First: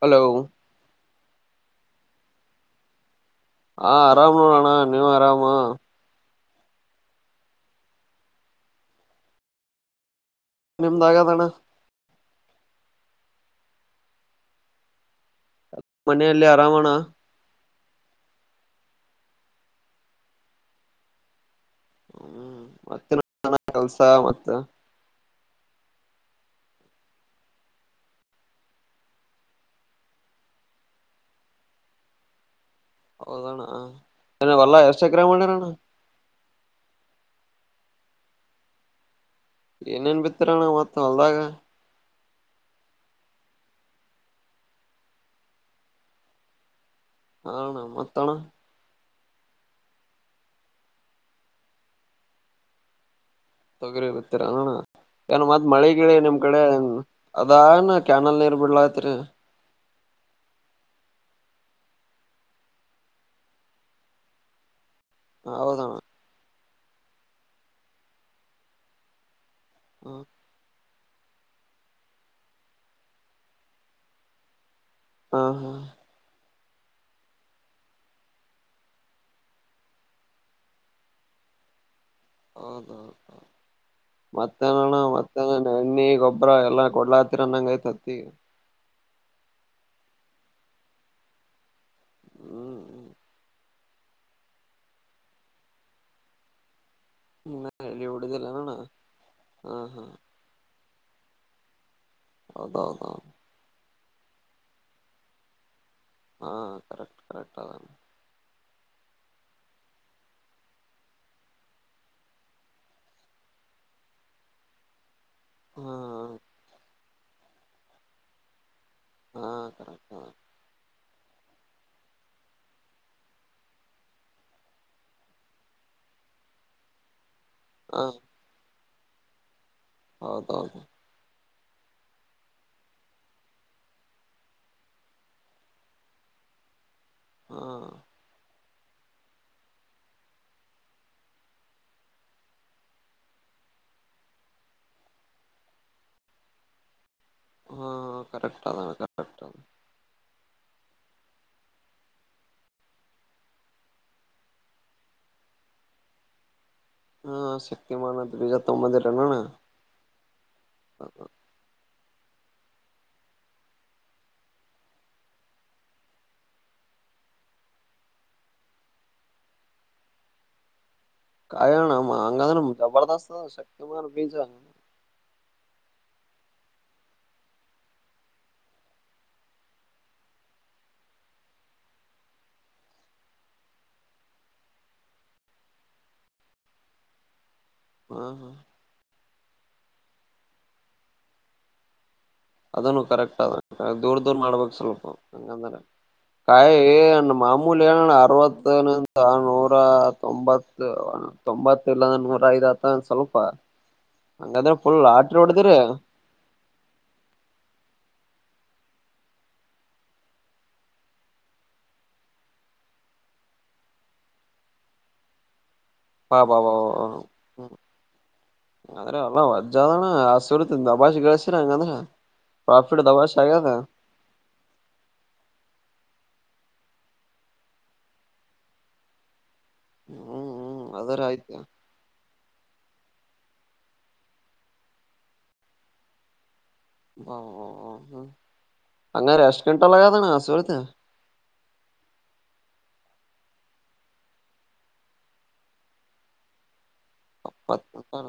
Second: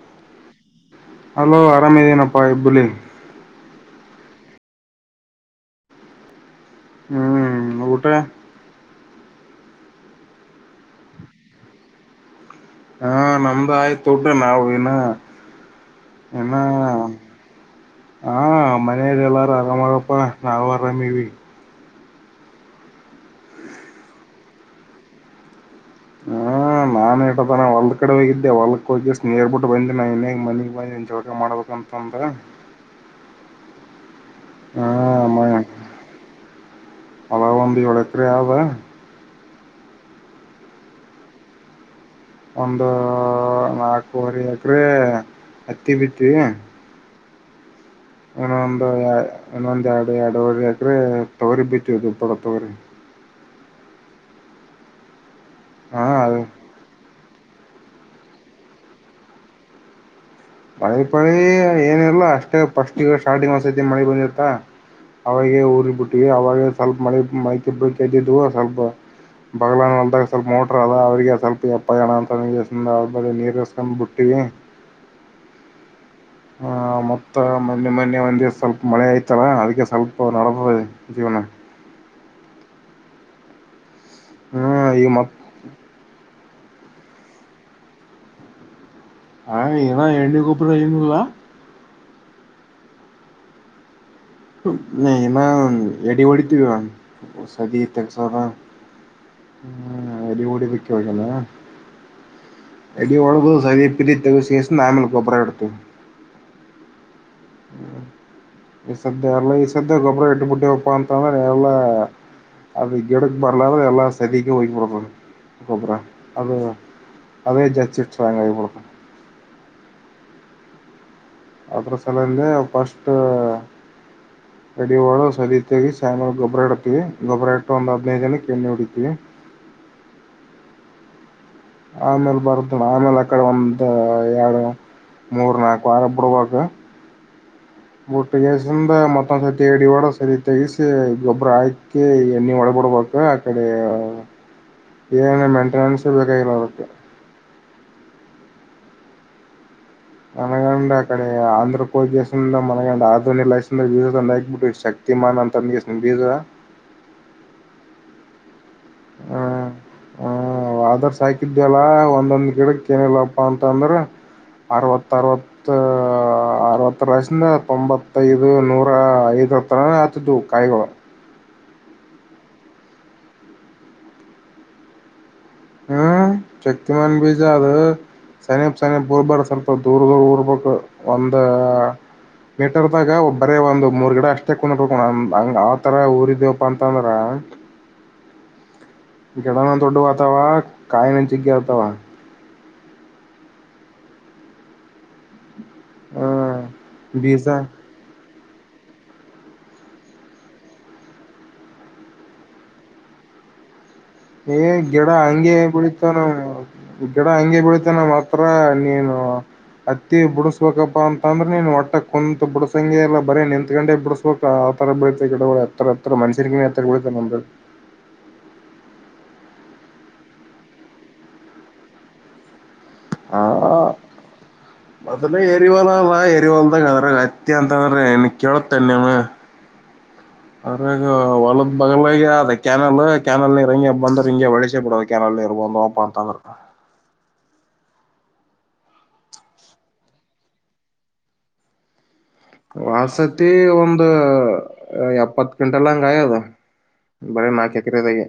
Hello hello ಅರಾಮೇದನಪ್ಪಾ ಹೆಬ್ಬುಲಿ ಹಾ ಆರಾಮನ ನೋಡಣ ನೀವು ಆರಾಮ ಹೂ ಊಟ ನಿಮ್ದಾಗದಣ್ಣ ಹಾ ನಮ್ದು ಆಯ್ತತ್ ದೊಡ್ಡ ನಾವ ಇಿನ ಮನೆಯಲ್ಲೇ ಆರಾಮಣ ಹಾ ಮನೆಯರೆಲ್ಲಾರು ಆರಾಮಾರಪ್ಪಾ ನಾವು ಆರಾಮ ಇದೀವಿ ಹೂ ಮತ್ತೆ ಕೆಲ್ಸ ಮತ್ತ ಹೂ ನಾನ್ ಇೇತಾನ ಹೊಲ್ದ ಕಡೆ ಹೋಗಿದ್ದೆ ಹೊಲ್ಕ್ಕ ಹೋಗಿ ಸ್ ನೀೇರ್ ಬಿಿಟ್ಟ ಬಂದ ನಾ ಇನ್ೇ ಮನಗ್ ಬಂದ ಇನ್ ಚೌಕ ಮಾಡ್ಬೇಕ ಅಂದು ಹೌದಣ್ಣ ಹೊಲ ಎಷ್ಟು ಎಕರೆ ಮಾಡಿರಣ್ಣ ಹೊಲ ಒಂದು ಏಳು ಎಕರೆ ಅವ ಏನೇನ್ ಬಿತ್ತರಣ ಮತ್ತ ಹೊಲ್ದಾಗ ಒಂದು ನಾಲ್ಕುವರೆ ಎಕ್ರೆ ಹತ್ತಿ ಬಿತ್ತಿವಿ ಹನ ಇನು ಒಂದು ಇನ್ನೊಂದ್ ಎರಡು ಎರಡವರೆ ಎಕ್ರೆ ತೊಗರಿ ಬಿತ್ತೀವಿ ತೊಗರಿ ತೊಗರಿ ಬಿಟ್ಟಿರಿಣ ಏನ್ ಮತ್ತ ಮಳೆಗಿಳಿ ಹಾ ನಿಮ್ ಕಡೆ ಅದನ ಕ್ಯಾನಲ್ ನೀರ್ ಬಿಡ್ಲಐತ್ರಿ ಮಳೆ ಪಳಿ ಏನಿರಲ್ಲ ಅಷ್ಟೇ ಫಸ್ಟ್ಗ ಸ್ಟಾರ್ಟಿಂಗ್ ಒಸತಿ ಮಳೆ ಬಂದಿರ್ತ ಅವಾಗ ಹೌದಣ್ಣ ಊರಿಗೆ ಬಿಟ್ಟವಿ ಅವಾಗ ಸ್ವಲ್ಪ ಮಳೆ ಮಲಕ್ಕೆ ಬಿಟ್ಟಿತ್ತು ಸ್ವಲ್ಪ ಬಗ್ಲ ಹ ಅಂದಾಗ ಸ್ವಲ್ಪ ಮೋಟರ್ ಅದ ರಿಗೆ ಸ್ವಲ್ಪ ಎಪ್ಪ ಜನ ಅಂತ ಬ ನೀರುಸ್ಕೊಂಡ್ ಬಿುಟ್ಟಿ ಹಾ ಹಾ ಹ ಮತ್ತ ಮೊನ್ನೆ ಮೊನ್ನೆ ಒಂದಿವ ಸ್ವಲ್ಪ ಮಳೆ ಆಯ್ತಲ್ಲ ಅದಕ್ಕೆ ಸ್ವಲ್ಪ ನಡತದೆ ಜೀವನ ಹ ಹೌದ ಹೌ ಹ್ಮ್ ಮತ್ತೆಣ ಈಗ ಮತ್ ಮತ್ತ ಎಣ್ಣೆಬ್ಬ ಅಬ್ರ ಎಲ್ಲಾ ಕೊಡ್ಲಾ ಹತ್ತರನ್ನಂಗ ಐತತ್ತತಿ ಹಾ ಏನಾ ಎಣ್ಣಿ ಗೊಬ್ಬರ ಏನಿಲ್ಲ ಹೂ ಹೂ ನ ನ ಎಡಿ ಓಡಿತಿ ಇನ್ನ ಸಜ ಎಲ್ಲಿ ಸ ಹೊಡಿದಿಲ್ಲನಣ್ಣ ಹಾ ಹಾ ಹ್ಮ ಅಡಿಗೊಡಿ ಬಕ್ಕಲ್ಲ. ಹೌದೌದೌದು ಅಡಿ ಒಳಗುುದು ಸಪತ್ತ ವಿಶೇಷ ನಮಲ್ ಗೊಬ್ಬರ ಎಡ್ತು. ಹಾ ಕರೆಕ್್ ಕರೆಕ್ಾದಾನ ಈ ಸದ್ದ ಎಲ್ಲ ಈ ಸದ್ದ ಗೊಬ್ಬರ ಹ ಇಟ್ಟುಬ ಬಿಟ್ಟಿ ಹಪ್ಪ ಅಂತ ಅಂದ್ರೆ ಎಲ್ಲಾ ಅದುಗಡೆ ಬ ಎಲ್ಲ ಸ್ಥತಿ ಹೋಗ್ಬಡ್ದು ಕೊಬರ ಹಾ ಅದೇ ಅೇ ಜಾಂಗಾಯ ಕುಳಕ ಹಾ ಕ ಹ ಅದ್ರ ಸಲಂದೆ ಫಸ್ಟ್ ಅಡಿವಾಳ ಸರಿಿತ ಸ್ಯಾಮುಲ್ ಗೊಬ್ರಡಕಿ ಗೊಬ್ಬರ ಎಟ್ಟು ಒಂದು ಹಾ ಹದಿನೈದು ಎಣ್ಣೆ ಹೊಡಿತೀವಿ ಹೌದೌದು. ಆಮೇಲ್ ಬರತನ್ನ ಆಮೇಲ್ ಆ ಕಡೆ ಒಂದ ಎರಡು. ಮೂರು ನಾಲ್ಕು ವಾರ ಬಿಡಬೇಕು. ಹಾ ಮೊಟ್ಟೆಯ. ಮತ್ತೊಂದ್ ಸತಿ ಎಡಿ ಒಡ ಸತಿ ತೆಗಸ ಗೊಬ್ಬರ ಆಯ್ಕತಿ ಎಣ್ಣಿ ಹೊಡಬಿಡ್ಬೇಕು ಆ ಕಡೆ. ಏನು ಮೇಂಟೆನೆನ್ಸ್ ಬೇಕಾಗಿರದಕ್ಕೆ. ಹ್ಮ್ಮ್ ಕರೆಕ್ಟ್ ಅ ಕರೆಕ್ಟ. ಮನಗಂಡ್ ಅಕಡೆ ಆಂಧ್ರ ಕೋ ದಸ ಮನಗಂಡ ಆಧನಿ ಲೈಂದ್ರ ಜೀವಂದ ಆಗ್ಬಿಟ್ಟು ಶಕ್ತಿ. ಮನ್ ಅಂತಗೆಸ ಬೀಜರ. ಹಾ ಸತಿಮಾನದು ವಿಜತ್ತು ಮಂದರಣ. ಹ ವಾದ ವರ್ಷ ಹಾಕಿದವಲ್ಲ ಒಂದೊಂದ್ ಗಿಡಕ ಏನಿಲ್ಲಪ್ಪ ಅಂತಂದ್ರ. ಅರವತ್ತ ಅರವತ್ತ ಅರವತ್ತರ ವಷಿಂದ ತೊಂಬತ್ತೈದು ನೂರ ಐದು. ಒಂತರನ ಆಗತ್ತಿದು ಹಾ ಕಾಯಿಗಳು. ಕಾಯಣ ಅಂಗ ಜಬರ್ದಸ್ತ ಶ ಮ ಬ. ಹ್ಮ್ ಶಕ್ತಿಮಾನ ಬೀಜ ಅದು. ಸನಿಪ್ ಸನಿಪ್ ಊರಬಾರದು ಸ್ವಲ್ಪ ದೂರ ದೂರ ಉರ್ಬೇಕು ಒಂದ. ಮೀಟರ್ದಾಗ ಒಬ್ಬರೇ ಒಂದು ಮೂರ್ ಗಿಡ ಅಷ್ಟೇ ಕುಂದಕೊಂಡ ಹಂಗ ಆ ತರ ಊರದೇವಪ್ಪಾ ಅಂತಂದ್ರ. [inaudible] ಗಿಡ ನ ದೊಡವು ಅತವಾ ಕಾಯಿನ ಜಗ್ಗಿ ಆತವಾ. ಅದನು ಕರೆಕ್ಟ್ ಅದ ದೂರ್ ದೂರ್ ಮಾಡ್ಬಬೇಕ ಸ್ವಲ್ಪ ಹಂಗಂದ್ರ. ಹ್ಮ್ ಕಾಯ ಬೀಜ ಮಾಮೂಲಿ ಎಲ್ಲ ಅರ್ವ. ನೂರ ತೊಂಬತ್ತು ತೊಂಬತ್ತು ಇಲ್ಲಂದ ನೂರ ಐದ ಹತ್ತ ಸ್ವಲ್ಪ. ಏ ಹಂಗಾದ್ರೆ ಫುಲ್ ಗಿಡ ಲಾಟ್ರಿ ಅಂಗೆ ಹೊಡದಿರಿ ಬಿಳಿತವ ನಮ್ದು. ಗಡ ಹಂಗೆ ಬಿಡುತ್ತೆ ನ ಹತ್ರ ನೀನು. ಅತ್ತಿ ಬಿಡಸ್ಬೇಕಪ್ಪಾ ಅಂತ ಅಂದ್ರ ನೀನ್ ಒಟ್ಟ ಕುಂತಕೊಂಡು ಬಿಡಸಂಗೆ ಇಲ್ಲ ಬರೀ ನಿ ನಿಂತ ಗೊಂಡೆ ಬಿಡಸಬೇಕು. ಬಾ ಬಾ ಬಾ [unintelligible] ಅಲ್ಲಾ ವಜ್ಜದಣ ಹಸರುತ ದಬಾಷ ಸೀರ ಹಂಗಂದ್ರ. ಪ್ರಾಫಿಟ್ ದಬಾಶ್ ಆಗ್ಯದ ಹ್ಮ್ಮ್ ಅದನ ಹೇಳಿವಲ್ಲ ಮತ. ಹೊಲ್ದಾಗ ಅದ್ರ ಅತ್ತಿ ಅಂತಂದ್ರ ಇನ್ ಕೇಳತ್ತ ನಿಮ. ಹ್ಮ್ ಹ್ಮ್ ಅರೆಗ ಅದರ ಆಯ್ತು ಹೊಲದ ಬಗಲಗೆ ಅದ. ಕ್ಯಾನಲ್ ಕ್ಯಾನಲ್ ನೀರ ಹಿಂಗೆ ಬಂದ್ರ ಹಿಂಗ ವಳಿಸಿ ಬಿಡೋದು ಕ್ಯಾನಲ್ ನೀರ ಬಂದವಪ್ಪ ಅಂದ್ರ. ಹ್ಮಂ ಹ್ಮಂ ಅಂಗಾರೆ ಎಷ್ಟು ಕಿಂಟಲ್ ಆಗ್ಯದ ಅಣ್ಣ ಆ ಸುರುತ. [inaudible] ವಾದ ಸತಿ ಒಂದು ಎಪ್ಪತ್ ಕಿಂಟಲ್ ಹಂಗ ಆಗ್ಯದ. ಬರೀ ನಾಲ್ಕು ಅಪ್ಪತ್ ಎಕರೆದಾಗೆ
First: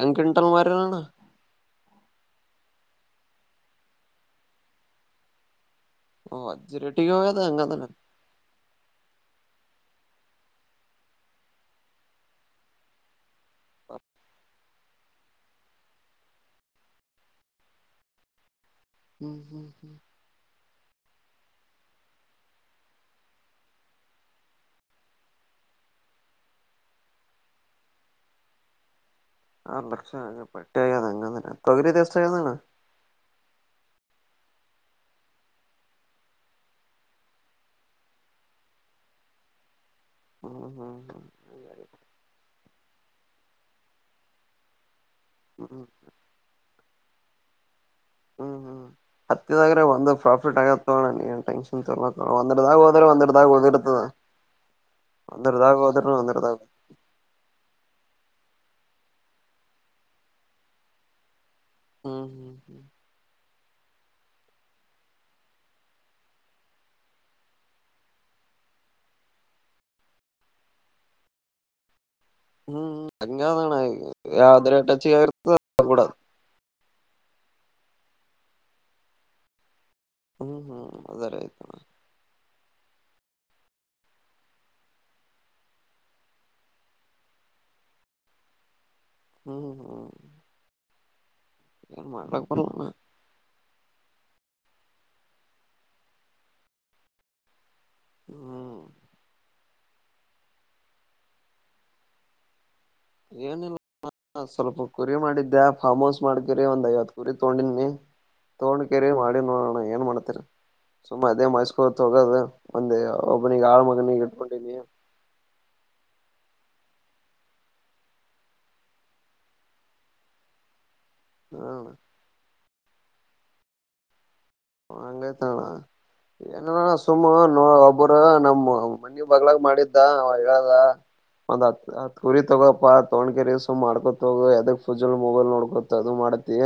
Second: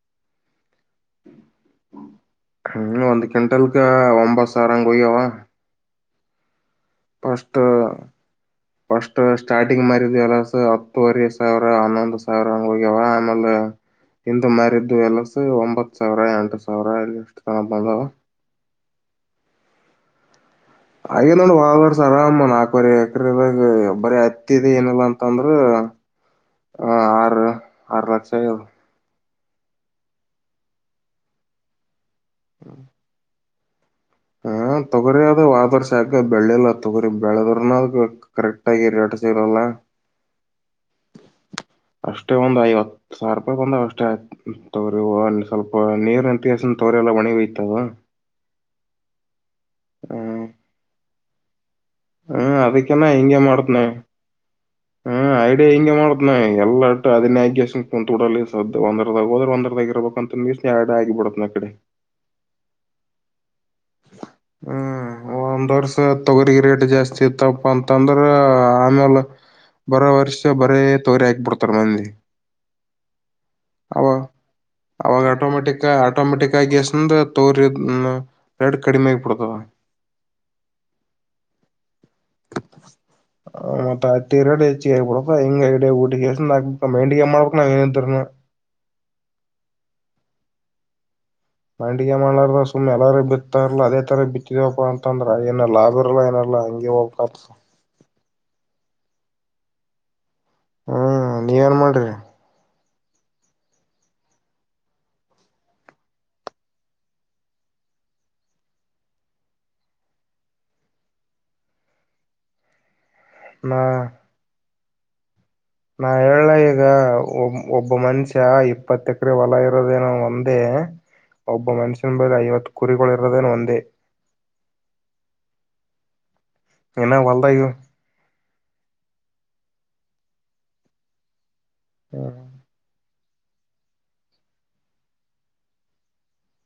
ಎಂಗಾ ಕಿಂಟಲ್ ಮಾರೆರ ಅಣ್ಣ. ಹ್ಮ ಒಂದು ಕ್ವಿಂಟಲ್ಕ ಒಂಬತ್ತು ಸಾವಿರ ಹೋಗ್ಯವ. ಓಕೆ. ಫಸ್ಟ್ ಫಸ್ಟ್ ಸ್ಟಾರ್ಟಿಂಗ್ ಮ. [unintelligible] ಹತ್ತೂುವರಿ ಸಾವಿರ ಹನ್ನೊಂದ ಸಾವಿರ ಹಾಂಗ ಹೋಗ್ಯವ ಆಮೇಲೆ ಹಿಂದ ಮಾರಿದ. ಇದು ಎಲ್ಲಸ ಒಂಬತ್ತ ಸಾವಿರ ಎಂಟ ಸಾವಿರ ಇ ಎಷ್ಟು ತನ ಬಂದವ. ಹ್ಮ್ ಹ್ಮ್ ಹ್ಮ್. ಆಗಿತ್ತ ನೋಡ ಹೋದ ವರ್ಷ ಆರಾಮ್ ನಾಲ್ಕವರೆ ಎಕರೆದಾಗ ಬರೀ ಹತ್ತಿ ಇದೆ ಏನಿಲ್ಲಾ ಅಂತಂದ್ರ. ಹ್ಮ್ಮ್ ಆರು ಆರು ಲಕ್ಷ ದು. ಆರು ಲಕ್ಷ ಪಟ್ಟಿ ಹಾಗ್ಯದ ಅಂಗ ಅಂದ್ರ ತೊಗರಿದು ಎಷ್ಟು ಆಗ್ಯದ ಅಣ್ಣ. ಹ್ಮ್ಮ್ ತೊಗೋರಿ ಅದು ವಾದ ವರ್ಷ ಯಾಕ ಬೆಳಿಲ್ಲ ತೊಗೋರಿ ಬೆಳದರನ ಕರೆಕ್ಟ್ ಆಗಿ. [unintelligible] [unintelligible] ಹ್ಮ್ ಹ್ಮ್ ಹ್ಮ್ ಅಷ್ಟೇ ಒಂದ ಐವತ್ತು ಸಾವಿರ ರೂಪಾಯಿ ಬಂದ ಅಷ್ಟೇ. ಇವು ಸ್ವಲ್ಪ ಹ್ಮ್ ನೀರ ನಿಂತಕೇಸಿ ತೋಗರಿ ಎಲ್ಲ ಒಣಿಗಿ ಹೋಗತವ. ಹ್ಮ್ ಹ್ಮ್ ಹತ್ತಿದಾಗ್ರೆ ಒಂದು ಹ್ಮ್ ಪ್ರಾಫಿಟ್ ಆಗತ್ತ ತಗೊ ಅಣ್ಣ [unintelligible] [unintelligible] ಹ್ಮ್ ಒಂದರದಾಗ ಹೋದ್ರೆ ಒಂದರದಾಗ ಉಳದಿರತದ. ಹ್ಮ್ಮ್ ಐಡಿಯಾ ಹಿಂಗೆ ಮಾಡತಿನಿ ಎಲ್ಲಾಟ್ಟ ಅದನೆ ಹಾಕಿಕೇಸಿ ಕುಂತಬಿಡತೀನಿ. ಸದ ಒಂದರದಾಗ ಹೋದ್ರ ಒಂದದಾಗಿ ಇರ್ಬೇಕು ಅಂತಕೆಸಿ ಯಾಡ್ ಆಗಿಬಡತ್ತ ನ ಆಕಡೆ. ಹ್ಮ್ ಹ್ಮ್ ಹ್ಮ್. ಹ್ಮ್. ಒಂದ್ ವರ್ಷ ತೊಗರಿಗೆ ರೇಟ್ ಜಾಸ್ತಿ ಇತ್ತಪ್ಪ ಅಂತಂದ್ರ ಆಮೇಲ್. ಬರೋ ವರ್ಷ ಬರೇ ತೋಗರಿ ಹಾಕಿಬಿಡ್ತಾರ ಮಂದಿ. ಹ್ಮ್ ಹಂಗದಣ ಅವ ಯಾವ್ದ್ ರೇಟ್ ಹೆಚ್ಚಿಗೆ ಅವಾಗ ಆಗಿರ್ತದ ಆಟೋಮೆಟಿಕ್ ಅದ್ ಬಿಡೋದ್ ಆಟೋಮೆಟಿಕ್ ಆಗಿ ಎಸ್ಂದ. ತೋಗರಿ ರೇಟ್ ಕಡಿಮೆ ಆಗಿ ಬಿಡ್ತವ. ಹ್ಮ್ ಹ್ಮ್ ಅದರ ಆಯ್ತ ಮ. [inaudible] ಮತ್ತ ಅಕ್ಕಿ ರೇಟ್ ಹೆಚ್ಚ ಆಗಿ ಬಿಡ್ತಾ ಹಿಂಗ ಐಡಿಯಾ ಹೊಡಿ ಗೇರಿಂದ ನಾಲ್ಕ ರುಪಾಯಿ ಮೈಲಿಗೆ ಮಾಡ್ಬೇಕ ನಾವ ಏನಿದ್ರನು. ಹ್ಮ್ ಹ್ಮ್ [unintelligible] ಏನ್ ಮಾಡ್ಲಕ್ ಮಾಡಲಾರದ ಬರಲ್ಲಣ ಸುಮ್ಮ್ನೆಲ್ಲಾರ ಬಿತ್. ತಾರಲ ಅದೇ ತರ ಬಿತ್ತಿದಿವಿ ಅಪ್ಪಾ ಅಂತ ಅಂದ್ರ ಏನ ಲಾಭ ಇರಲ್ಲ ಏನಾರಾ ಹಂಗೆ ಹೋಗ್ ಬೇಕ್ ಅಗತದ. ಹ್ಮ. ಹ್ಮ್ ನೀವ ಏನ್ ಮಾಡ್ರಿ. ಹಾ ಸ್ವಲ್ಪ ಕುರಿ ಮಾಡಿದ್ದೆ ಫಾರ್ಮ್ ಹೌಸ್ ಮಾಡಿದಿವರಿ ಒಂದ ಐವತ್ತ ಕುರಿ ತಗೊಂಡಿನನಿ. ತೋೊಂಡ ಕೇರಿ ಮಾಡಿ ನೋಡೋಣ ಏನ್ ಮಾಡ್ತರಿ ಸುಮ್ಮ್ ಅದೇ ಮೈಸ್ಕೂರ್ತ್ ಹೋಗೋದ ಒಂದ. ಒಬ್ಬ ನೀಗ ನಾ ಆಳ್ ಮಗ ನೀ ಇಟ್ಕೊಂಡಿದ್ದೀನಿ. ನಾ ಹೇಳಲ ಈಗ ಒ ಒಬ್ಬ ಮನುಷ್ಯ ಇಪ್ಪತ್ ಎಕರೆ ಹೊಲ ಇರೋದೇನೋ ಒಂದೇ. ಒಬ್ಬ ಹ್ಮ್ ಮನುಷ್ಯನ ಬಲಿ ಐವತ್ತ ಕುರಿಗಳಿರದೇ ಏನ ಒಂದೇ. ಹಂಗೈ್ತಣ್ಣ ಏನ ಸುಮ್ಮ್ ನೋ ಒಬ್ಬರ ನಮ್ಮ. ಮನಿ ಬಗಲಾಗ ಮಾಡಿದ್ದ ಅವ ಹೇಳದ ಒಂದ್ ಹತ್ತ್ ಕುರಿ ತಗೋಪ. ತೊೊಂಡ್ ಕರೆ ಸುಮ ಮಾಡ್ಕೊತ ಹೋಗ ಯದ ಫುಜಲ್ ಮೊಬೈಲ್ ನೋಡ್ಕೋತ ಅದು ಮಾಡತಿ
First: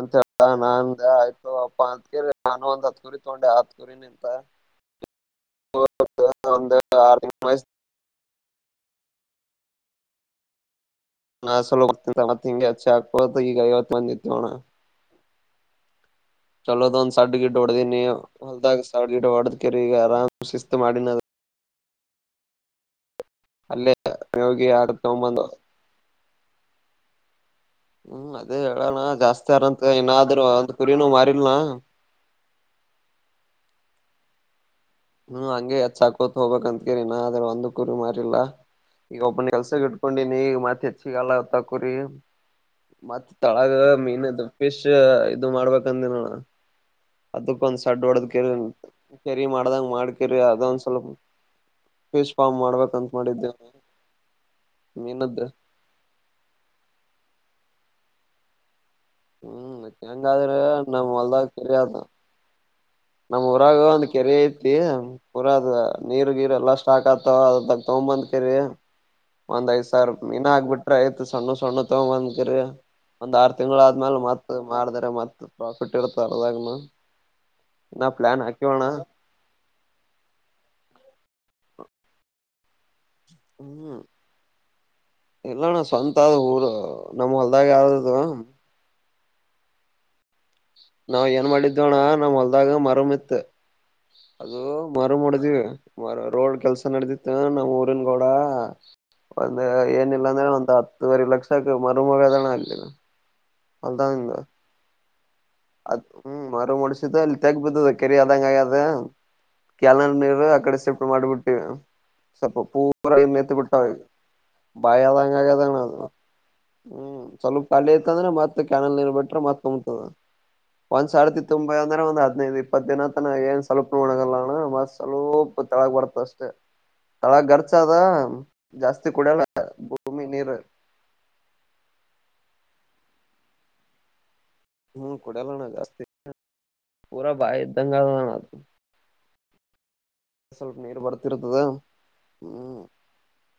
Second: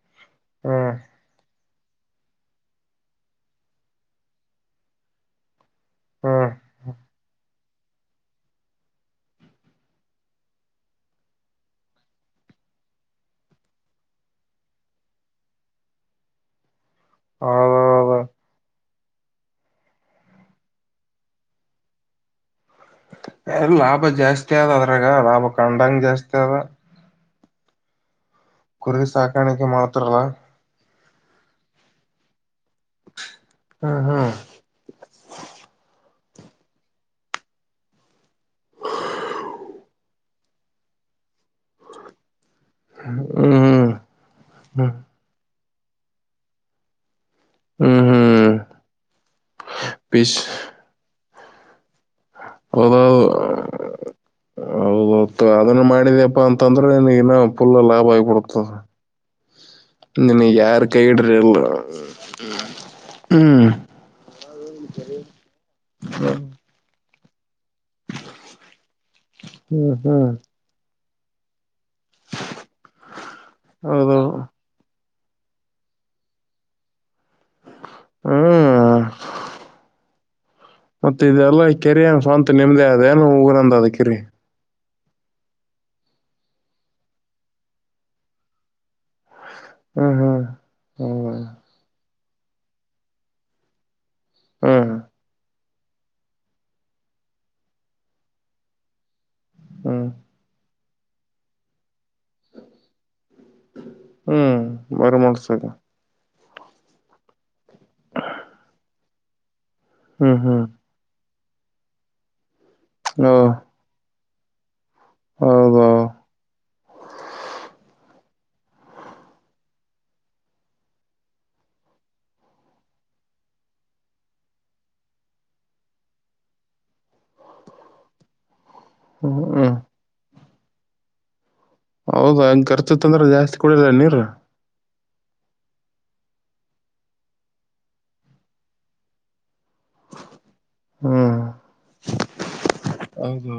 ಅಂತ. ಹಾ ನಾ ಹ್ಮ್ ಅಂದ್ಯಆಯ್ತ. [unintelligible] ಪಾ ಅಂತ ಕೆರಿ ನಾ ಒಂದ್ ಹತ್ ಕುರಿ ತಗೊಂಡೆ ಹತ್ ಕುರಿ ನಿಂದ. ಒಂದ ಹ್ಮ್ ಒಂದ ಆರ [unintelligible] ಸ. ನ ಸುಲ ಗ್ಂತ ಮತ್ತೆ ಹಿಂಗೆ ಹೆಚ್ಚ ಹಾಕೋತ ಈಗ ಐವತ್ತ ಬಂದ ನಿಂತ ಅಣ್ಣ. ಚಲೋ ದ ಒಂದ ಸಡ್ ಗಿಡ್ ಹೊಡಿದಿನಿ ಹೌದೌದು ಹೊಲದಾಗ. ಸಡ್ ಗಿಡ್ ಹೊಡೆದ ಕೆರೆ ಈಗ ಆರಾಮ್ ಶಿಸ್ತ ಮಾಡಿನ ಅದನ. ಅಲ್ಲೇ ಲಾಭ ಜಾಸ್ತಿ ಹೋಗಿ ಆದದ ಆಡ್ ಅದ್ರಾಗ ಲಾಭ ತಗೊಂಬಂದು ಕಂಡಂಗ ಜಾಸ್ತಿ ಆದ. ಹ್ಮ್ ಅದೇ ಹೇಳೋಣ ಕುರಿ ಜಾಸ್ತಿ ಸಾಕಾಣಿಕೆ ಅರಂತ ಮಾಡ್ತಾರಲ್ಲ ಏನಾದ್ರುೂ ಅದರ. ಕುರಿನೂ ಮಾರೀಲ್ ನ. ಹಾ ಹಾ. ಹ್ಮ ಹಂಗೆ ಹೆಚ್ಚಾ ಅಕೊತ ಹೋಗ್ ಬೇಕ್ ಅಂತ ಕೆರೆ ನ ಅದನ ಒಂದ ಕುರಿ ಮಾರಿಲ್ಲ. ಈಗ ಒಬ್ಬನ ಕೆಲ್ಸಗ ಇಟ್ಕೊಂಡಿನಿ ಈಗ ಮತ್ ಹೆಚ್ಚಿಗ ಅಗಲತವ ಕುರಿ. ಮತ್ತ ಹ್ಮ್ ತಳಗ ಹ್ಮ್ ಮೀನ್ದ ಫಿಶ್ ಹ್ಮ್ ಇದು ಮಾಡ್ ಬೇಕ್ ಅಂದಿನಿ ನೋಡ್. ಅದಕ್ಕ ಒಂದ್ ಸಡ್ ಹ್ಮ್ ಹೊಡದ ಹ್ಮ್ ಕೆರೆಯಿಂದ ಕೆರಿ ಮಾಡ್ದಂಗ ಪಿಶ್ ಮಾಡಕೆರೆ ಅದೊಂದ್ ಸ್ವಲ್ಪ. ಪೀಸ್ ಪಫಾರ್ಮ್ ಮಾಡ್ಬೇಕಂತ ಮಾಡಿದ್ದೆ ನಾವ. ಹೌದೌತ್ ಅದನ್ನ ಮಾಡಿದ್ಯಪ್ಪಾ ಅಂತಂದ್ರೆ ನನಗ ಇನ್ನ ಫುಲ್ ಲಾಭ ಆಗಿಬಿಡುತ್ತದ. ಹ್ಮ್ ನಿನ್ನಗ ಹೆಂಗಾದ್ರ ಯಾರ ಕೈ ನಮ್ ಹಿಡಿರ ಹೊಲ್ದಾಗ ಇಲ್ಲ. ಕೆರಿ ಅದ ನಮ್ ಊರಾಗ ಒಂದ್ ಕೆರೆ ಐತಿ ಪೂರ ಅದು ನೀರ್ ಗೀರ್ ಎಲ್ಲಾ ಸ್ಟಾಕ್ ಆಗ್ತವ ಅದ. ತೊಂಬಂದ್ ಕರಿ ಒಂದ್ ಐ್ ಹ್ಮ್ ಸಾವಿರ ಹ್ಮ್ ಇಿನ ಆಗ್ಬಿಟ್ರೆ ಐ್ತ ಸಣ್ಣ ಸಣ್ಣ. ತೋ ಬಂದ ಕೆರೆ ಒಂದ್ ಆರು ತಿಂಗಳ ಹೌದು ಆದ್ಮೇಾಲ ಮತ್ ಮಾರಿದರ ಮತ್ ಪ್ರಾಫಿಟ್ ಇರತ್ ಅದರಗನು. ನಾ ಪ್ಲಾನ್ ಹಾಕಿವಿ ಹ್ಮ್ ಅಣ್ಣ. ಮತ್ತೆ ಇದೆಲ್ಲ ಕೆರಿ ಏನ ಸ್ವಂತ ನಿಮ್ದೇ ಆದ ಏನ ಊರಂದ ಅದ ಕೆರಿ. ಎಲ್ಲಣ್ಣ ಸ್ವಂತ ಆದ ಊರು ನಮ್ ಹೊಲ್ದಾಗ ಅದ ಇದ. ಹ್ಮ್ ಹ್ಮ್. ನಾವ್ ಏನ್ ಮಾಡಿದ್ದವಣ್ಣ ನಮ್ ಹೊಲ್ದಾಗ ಮರಮಿತ್. ಅದು ಹ್ಮ್ ಹ್ಮ್ ಮಾರಮ ಹೊಡೆದೇವಿ. ಮರ ರೋಡ್ ಕೆಲ್ಸ ನಡೆದಿತ್ತು ನಮ್ಮ್ ಊರಿನ್ ಹೊಲಗ. ಒಂದು ಹ್ಮ್ ಏನಿಲ್ಲ ಅಂದ್ರ ಒಂದು ಹತ್ತುವರೆ ಲಕ್ಷಕ್ಕ ಮರುಮಗದಣ ಅಲಿಲ್ಲ. ಅಲ್ದಾ. [unintelligible] ಹ್ಮ್ [unintelligible] ಅದ್ ಹ್ಮ್ ಮಾರ ಮುಡಸಿದ ಅಲ್ಲಿ ತೆಗ ಬಿದ್ದದ ಕೆರಿ ಅದಂಗ ಆಗ್ಯದ. ಕೆಲ ಹ್ಮ್ ನೀರು ಆ ಹ್ಮ್ ಕಡೆ ಶಫ್ಟ್ ಮಾಡ್ಬಿಟ್ಟಿವ ಸ್ವಲ್ಪ ಪೂರಾ ಹ ಮೆತ್ ಬಿಟ್ಟಾವ. ಬಾಯಿ ಅದ ಹಂಗಗದಂಗ ಹೌದು ಹ್ಮ್ ಸ್ವಲ್ಪ ಕಾಲ ಇತ್ತ ಅಂದ್ರೆ ಮತ್ತ. ಮತ್ತ ಕ್ಯಾನಲ್ ನೀನ್ ಬಿಟ್ರೆ ಮತ್ಕೊಂಬತದ. ಹ [inaudible] ಒಂದ್ ಸರ್ತಿ ತುಂಬ ಅಂದ್ರೆ ಒಂದ ಹದ್ದು ಇಪ್ಪತ್ತು ದಿನಂತನ ಏನ್ ಸ್ವಲ್ಪ ನೋಣಗಲ್ಲ ಅಣ್ಣಸ್ ಸ್ವಲ್ಪ ತಳ. ಬರ್ತ ಅಷ್ಟೇ ತಳ ಖರ್ಚ ಅದ ಜಾಸ್ತಿ ಕುಡಿಯಲ್ಲ ಹ್ಮ್ ಭೂಮಿ ನೀರ್. ಹೌದ ಹಂಗಗೆ ಖರ್ಚುತ್ ಅಂದ್ರೆ ಜಾಸ್ತಿ ಕುಡಿಲ್ಲ ನೀರ್. ಹ ಕುಡಲ್ಲ ನಗಸ್ತಿ ಪೂರ ಬಹ ದಂಗನದು. ಸ್ವಲ್ಪ ನೀರು ಹ್ಮ್ ಬಡತಿರುತದಾ ಹ್ಮ್. ಹೌದೌದು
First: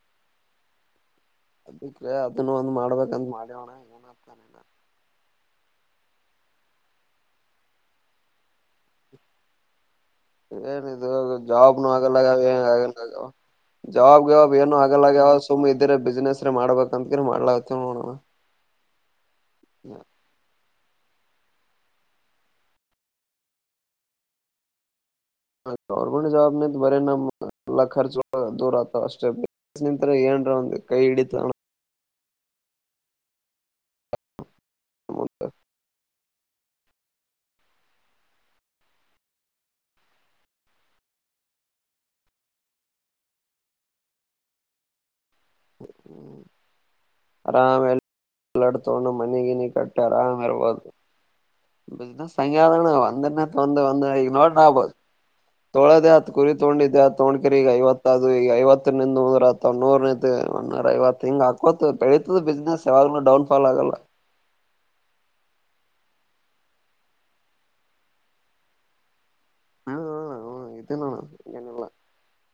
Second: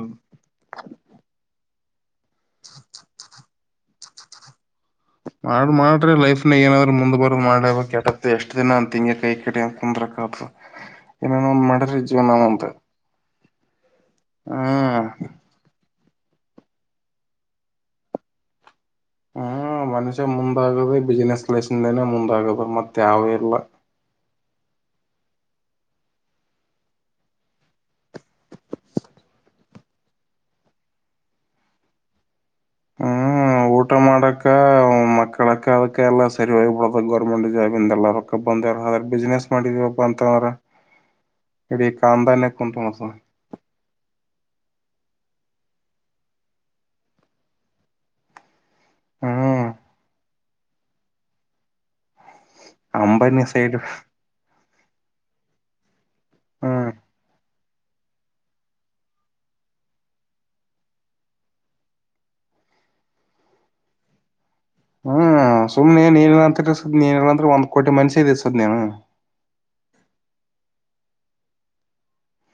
ಅದಕ್ಕೆರ ಅದನ್ನು ಒಂದ್ ಮಾಡ್ಬೇಕಂದ್ ಮಾಡ್ಯವಣ ಏನ ಆಗ್ತಾನೆನ. ಮಾಡ ಮಾಡ್ರಿ ಲೈಫ್ನಾಗ ಏನಾದ್ರು ಮುಂದ್ ಬರ ಮಾಡ್ಯಕ್ತತ್ತ ಎಷ್ಟ್ ದಿನ ಅಂತ ಹಿಂಗಗೆ ಕೈ ಕಡ ಅ ಕುಂದ್ರ. ಏನಿದು ಏನೇನೋ ಜಾಬ್ನು ಮಡರಿ ಜವ ನ ಅಂತ. ಜವಾಬ್ ಯವಾಬ್ ಏನು ಹ್ಮ್ ಆಗಲ್ಲಗ್ಯಾವ ಸುಮ್ ಇದಿರ ಬಿಸ್ನನೆಸ್ ಮಾಡ್ಬೇಕ ಅಂತಕ್ರ ಮಾಡ್ಲಾತವ ನೋಡೋಣ. ಹ್ಮ್ ಮನುಷ್ಯ ಮುಂದಾಗದೆ ಬಿಸ್ನೆಸ್ ಲಲೆಸನ್ದನೆ ಮುಂದಾಗದ ಮತ್ತೆ ಯಾವೇ ಇಲ್ಲ. ಹ ಗವರ್ಮೆಂಟ್ ಜವಾಬ ನಿಂತ ಬರೇ ನಮ್ಮಲ್ಲ ರ್ಚ ದೂರ ಆತ ಅಷ್ಟೇ. [inaudible] ಕೈ ಇಡಿತಾನು. ಹ್ಮ್ ಊಟ ಮಾಡಕ್ಕ. ನಂತ ಅದಕ್ಕೆಲ್ಲ ಸರಿಯಬ ಬಿಡದ ಗೌರ್ಮೆಂಟ್ ಜಾಬ ಇಂದ ಎಲ್ಲಕ ಬಂದಾರದ ಬಿಸ್ನೆಸ್ ಮಾಡಿದೀವಪ್ಪ ಅಂತಂದ್ರ. ಇಡ ಕಾಂದನ ಕುಟುಸ. [unintelligible] ಅರಾಮ್ ಎಲ್ಲ ಎಲ್ಲಡ್ತೋೊಂಡು ಹ್ಮ್ ಮನೆಗಿನ ಕಟ್ಟಅರಾಮ್ ಇರ್ಬಹದು. ಸಂ ಆದಣ ಒಂದ ಅಂಬಾನಿ ಒಂದ ಸೈಡ್ ಒಂದ ಈಗ ನೋಡ್ರ ಆಗ್ಬೋದು ತೊಳೋದ ಆತ. ರಿ ಹ್ಮ್ ತಗೊಂಡಿದ್ದಿದೆ ಆ ತೋ ಈಗ ಐವತ್ತದು ಈಗ ಐವತ್ತ ನಿಂದ ನೂರ ಒೂರ ಐವತ್ತು ಹಿಂಗ್ ಹಕತ್ ಬೆಳಿತತದ. ಬಿಸಸಿನಸ್ ಯಾವದೂ ಡೌನ್ ಫಲ್ ಆಗಲ್ಲ. ಮ್ಮ್. ಹ್ಮ್ ಸುಮ್ನೆನ್ ನೀನಂತ ನೀನಲ್ಲ ಅಂದ್ರೆ ಒಂದ್ ಕೋಟಿ ಮನ್ಷಿ ಇದ ಸದ್ ನೀನು. ಹ್ಮ ಹ ಹ ಇದುನ್ನ. [unintelligible]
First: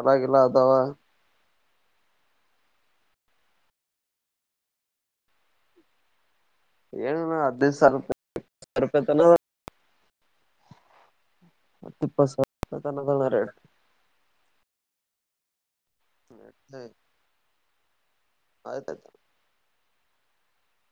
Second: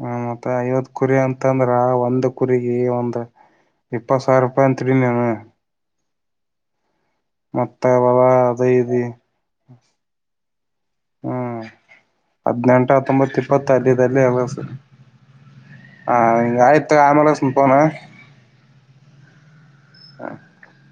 ಹ್ಮ ಮತ್ತೆ ಐವತ್ ಕುರಿ ಅಂತಂದ್ರ ಒಂದ್ ಕುರಿ. ಏ ಒಂದ ಇಪ್ಪ ಸಾವಿ ರೂಪಾಯ ಅಂತರಿ ನೀನು. ಏನಿಲ್ಲ ಹದ್ನೈದ್ ಮತ್ತೆ ಸಾವಿರ ರೂಪಾಯಿ ಅವಲ್ಲ ಅದೇ ಇದೆ. ರೂಪಾಯಿ ತನ ಹ್ಮ್ ಹತ್ತ್ ಇಪ್ಪತ್ ಸಾವಿರ ರೂಪಾಯಿ ಹದ್ನೆಂಟು ತನ ಅದಾವ ಹತ್ತೊಂಬತ್ತ ಇಪ್ಪತ್ತಲ್ಲಿಲ್ಲಿ ಎಸ. ಹಾ ಈಂಗ ಆಯ್ತ್ ಆಮಲಸನ್ ಪೋನ. ಅದತ [inaudible] ಹಾ [inaudible]